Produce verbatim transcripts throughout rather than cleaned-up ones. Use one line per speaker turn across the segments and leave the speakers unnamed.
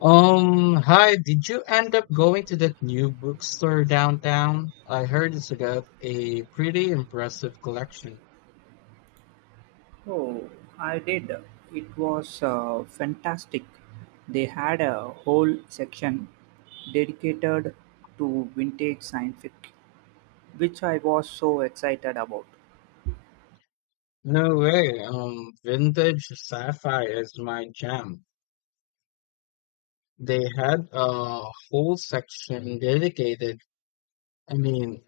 Um, hi, did you end up going to that new bookstore downtown? I heard it's got a pretty impressive collection.
Oh, I did. It was uh, fantastic. They had a whole section dedicated to vintage science fiction, which I was so excited about.
No way. Um, vintage sci-fi is my jam. They had a whole section dedicated. I mean,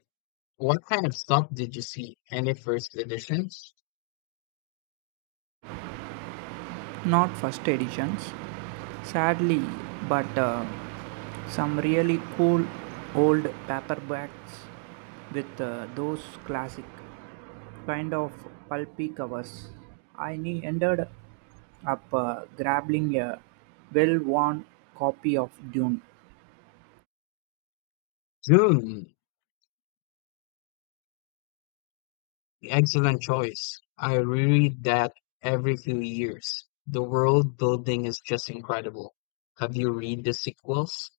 what kind of stuff did you see? Any first editions?
Not first editions, sadly, but uh, some really cool old paperbacks with uh, those classic kind of pulpy covers. I ne- ended up uh, grabbing a well-worn copy of Dune.
Dune. Excellent choice. I reread that every few years. The world building is just incredible. Have you read the sequels?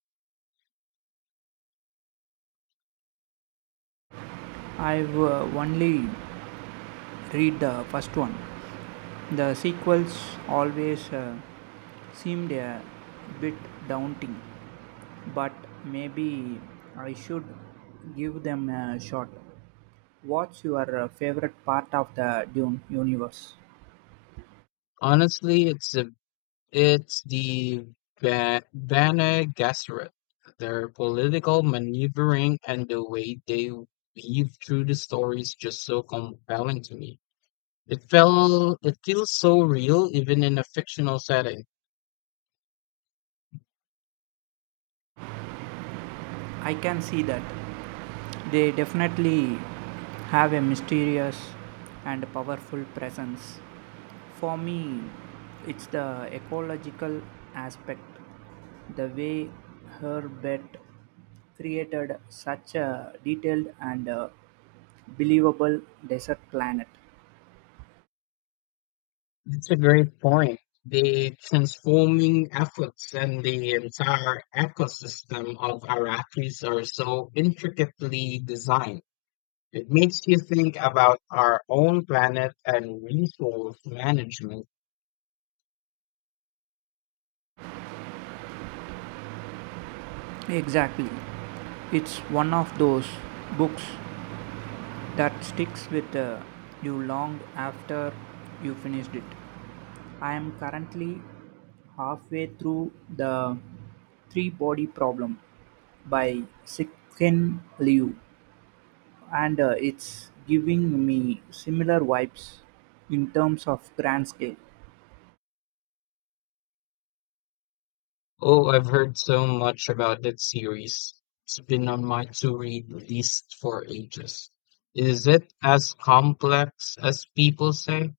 I've uh, only read the first one. The sequels always uh, seemed a bit daunting, but maybe I should give them a shot. What's your uh, favorite part of the Dune universe?
Honestly, it's the it's the Ba- Bene Gesserit. Their political maneuvering and the way they weave through the story is just so compelling to me. It felt it feels so real even in a fictional setting.
I can see that. They definitely have a mysterious and powerful presence. For me, it's the ecological aspect, the way Herbert created such a detailed and uh, believable desert planet.
That's a great point. The transforming efforts and the entire ecosystem of our Iraqis are so intricately designed. It makes you think about our own planet and resource management.
Exactly. It's one of those books that sticks with uh, you long after you finished it. I am currently halfway through the Three Body Problem by Sikhin Liu. and uh, it's giving me similar vibes in terms of grand scale.
Oh, I've heard so much about that series. It's been on my to-read list for ages. Is it as complex as people say?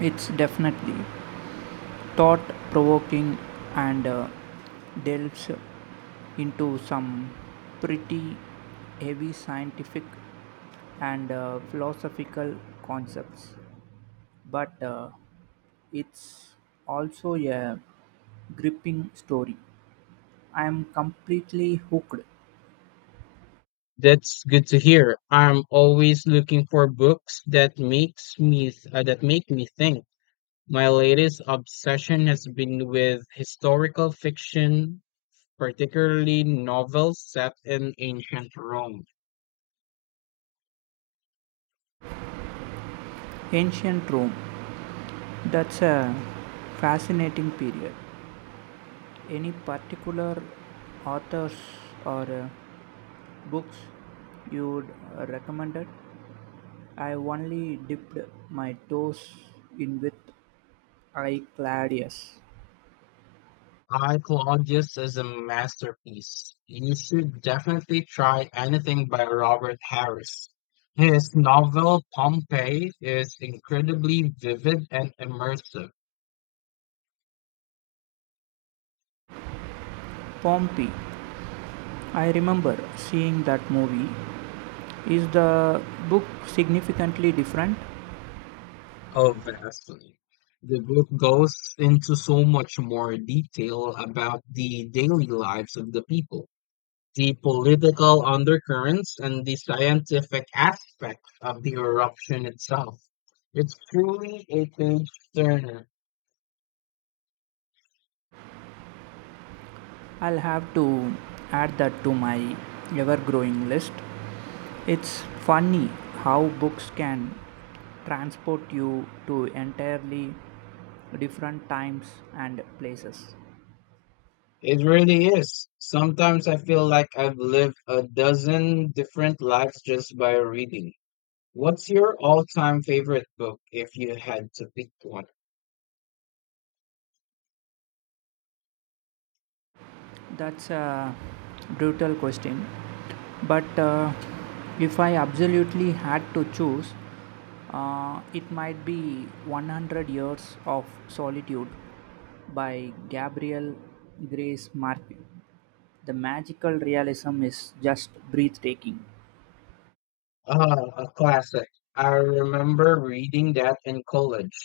It's definitely thought provoking and uh, delves into some pretty heavy scientific and uh, philosophical concepts, but uh, it's also a gripping story. I am completely hooked.
That's good to hear. I'm always looking for books that makes me th- uh, that make me think. My latest obsession has been with historical fiction, particularly novels set in ancient Rome.
Ancient Rome. That's a fascinating period. Any particular authors or uh, books you would uh, recommend it? I only dipped my toes in with I Claudius.
I Claudius is a masterpiece. You should definitely try anything by Robert Harris. His novel Pompeii is incredibly vivid and immersive.
Pompey. I remember seeing that movie. Is the book significantly different?
Oh, vastly. The book goes into so much more detail about the daily lives of the people, the political undercurrents, and the scientific aspects of the eruption itself. It's truly a page turner.
I'll have to add that to my ever growing list. It's funny how books can transport you to entirely different times and places.
It really is. Sometimes I feel like I've lived a dozen different lives just by reading. What's your all-time favorite book if you had to pick one?
That's a brutal question. But uh, if I absolutely had to choose, uh, it might be one hundred Years of Solitude by Gabriel Grace Martin. The magical realism is just breathtaking.
Ah, a classic. I remember reading that in college.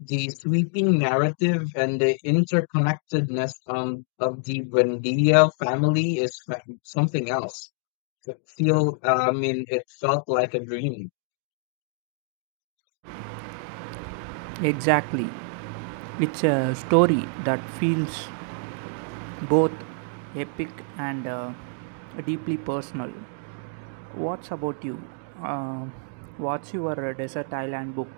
The sweeping narrative and the interconnectedness um, of the Buendia family is fa- something else. It feel, uh, I mean, it felt like a dream.
Exactly. It's a story that feels both epic and uh, deeply personal. What's about you? Uh, what's your uh, desert island book?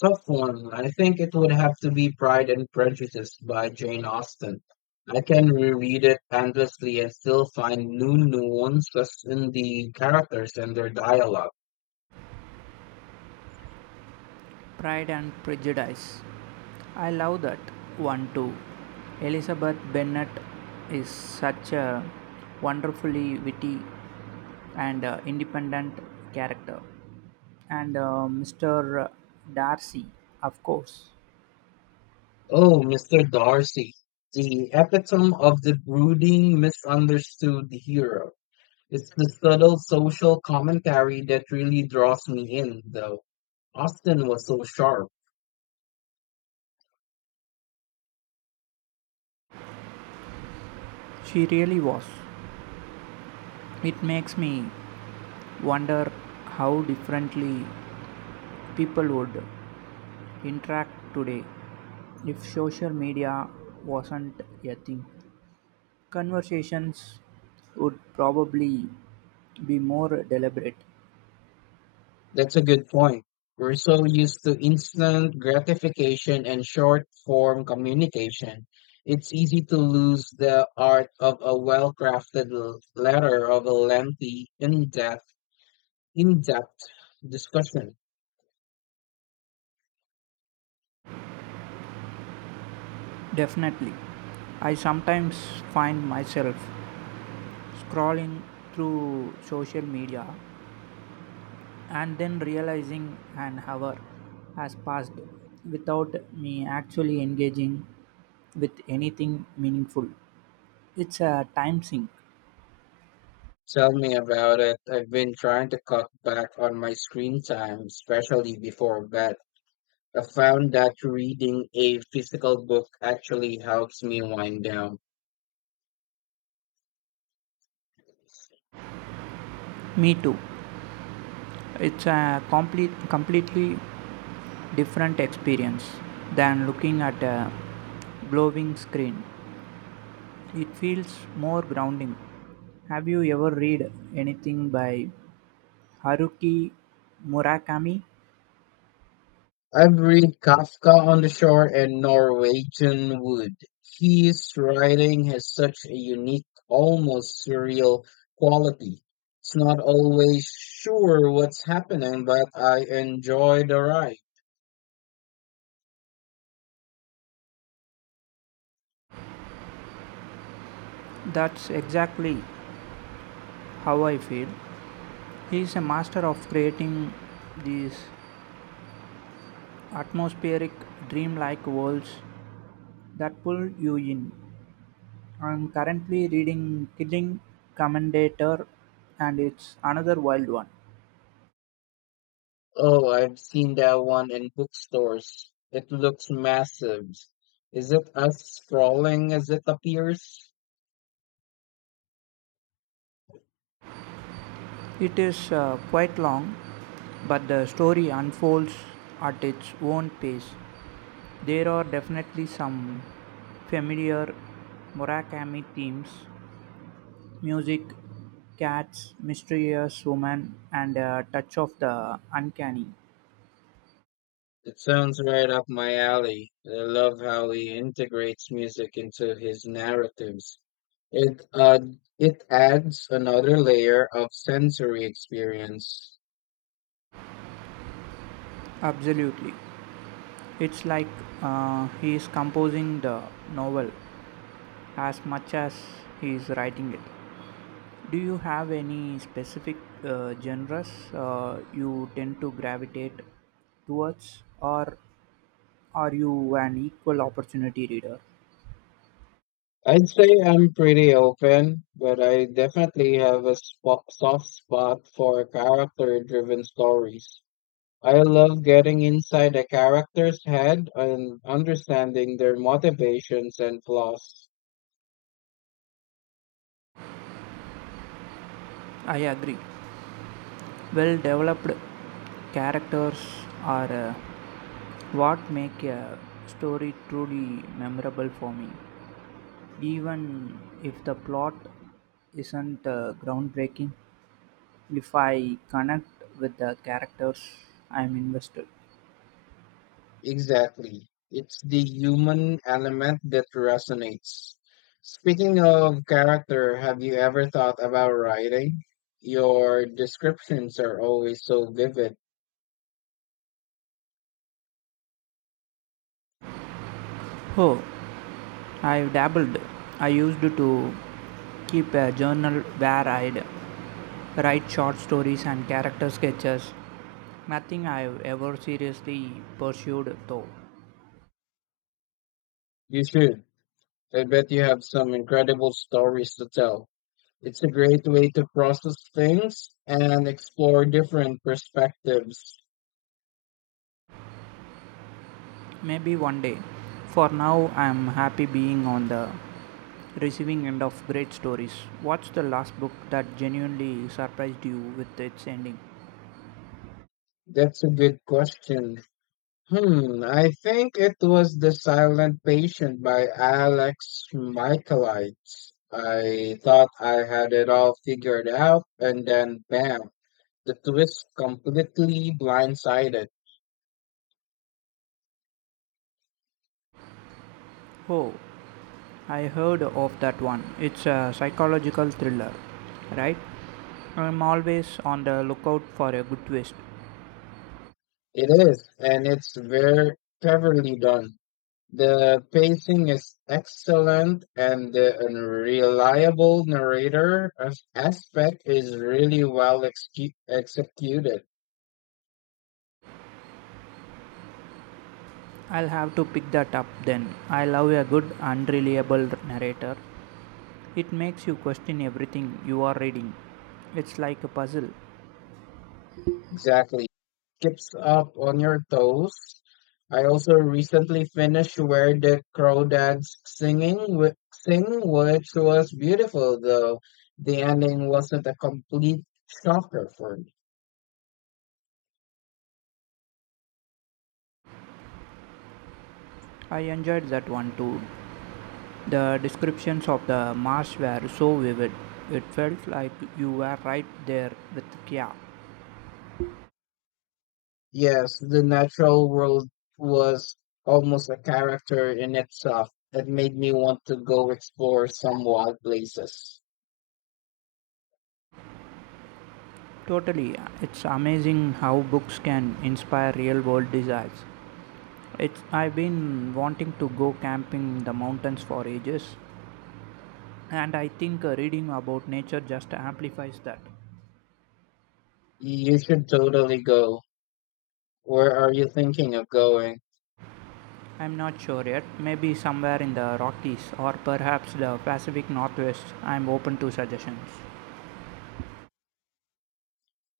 Tough one. I think it would have to be Pride and Prejudice by Jane Austen. I can reread it endlessly and still find new nuances in the characters and their dialogue.
Pride and Prejudice. I love that one too. Elizabeth Bennet is such a wonderfully witty and uh, independent character. And uh, mister Darcy, of course.
Oh, mister Darcy, the epitome of the brooding, misunderstood hero. It's the subtle social commentary that really draws me in, though. Austin was so sharp.
She really was. It makes me wonder how differently people would interact today if social media wasn't a thing. Conversations would probably be more deliberate.
That's a good point. We're so used to instant gratification and short form communication. It's easy to lose the art of a well crafted letter of a lengthy, in depth, in depth discussion.
Definitely. I sometimes find myself scrolling through social media and then realizing an hour has passed without me actually engaging with anything meaningful. It's a time sink.
Tell me about it. I've been trying to cut back on my screen time, especially before bed. I found that reading a physical book actually helps me wind down.
Me too. It's a complete, completely different experience than looking at a glowing screen. It feels more grounding. Have you ever read anything by Haruki Murakami?
I've read Kafka on the Shore and Norwegian Wood. His writing has such a unique, almost surreal quality. It's not always sure what's happening, but I enjoy the ride.
That's exactly how I feel. He is a master of creating these atmospheric, dreamlike worlds that pull you in. I'm currently reading Killing Commendator, and it's another wild one.
Oh, I've seen that one in bookstores. It looks massive. Is it as sprawling as it appears?
It is uh, quite long, but the story unfolds at its own pace. There are definitely some familiar Murakami themes: music, cats, mysterious woman, and a touch of the uncanny.
It sounds right up my alley. I love how he integrates music into his narratives. It uh, it adds another layer of sensory experience.
Absolutely. It's like uh, he is composing the novel as much as he is writing it. Do you have any specific uh, genres uh, you tend to gravitate towards, or are you an equal opportunity reader?
I'd say I'm pretty open, but I definitely have a spo soft spot for character-driven stories. I love getting inside a character's head and understanding their motivations and flaws.
I agree. Well developed characters are uh, what make a story truly memorable for me, even if the plot isn't uh, groundbreaking. If I connect with the characters, I'm invested.
Exactly. It's the human element that resonates. Speaking of character, have you ever thought about writing? Your descriptions are always so vivid.
Oh, I've dabbled. I used to keep a journal where I'd write short stories and character sketches. Nothing I've ever seriously pursued though.
You should. I bet you have some incredible stories to tell. It's a great way to process things and explore different perspectives.
Maybe one day. For now, I'm happy being on the receiving end of great stories. What's the last book that genuinely surprised you with its ending?
That's a good question. Hmm, I think it was The Silent Patient by Alex Michaelides. I thought I had it all figured out, and then bam, the twist completely blindsided.
Oh, I heard of that one. It's a psychological thriller, right? I'm always on the lookout for a good twist.
It is, and it's very cleverly done. The pacing is excellent, and the unreliable narrator as- aspect is really well execu- executed.
I'll have to pick that up then. I love a good, unreliable narrator. It makes you question everything you are reading. It's like a puzzle.
Exactly. Keeps up on your toes. I also recently finished Where the Crawdads Singing wi- Sing, which was beautiful, though the ending wasn't a complete shocker for me.
I enjoyed that one too. The descriptions of the marsh were so vivid. It felt like you were right there with Kia.
Yes, the natural world was almost a character in itself. It made me want to go explore some wild places.
Totally, it's amazing how books can inspire real world desires. It's, I've been wanting to go camping in the mountains for ages, and I think uh, reading about nature just amplifies that.
You should totally go. Where are you thinking of going?
I'm not sure yet, maybe somewhere in the Rockies or perhaps the Pacific Northwest. I'm open to suggestions.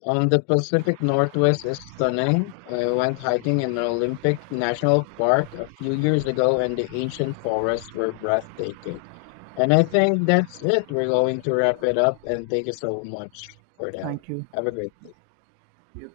Um, the Pacific Northwest is stunning. I went hiking in Olympic National Park a few years ago, and the ancient forests were breathtaking. And I think that's it. We're going to wrap it up, and thank you so much for that.
Thank you.
Have a great day.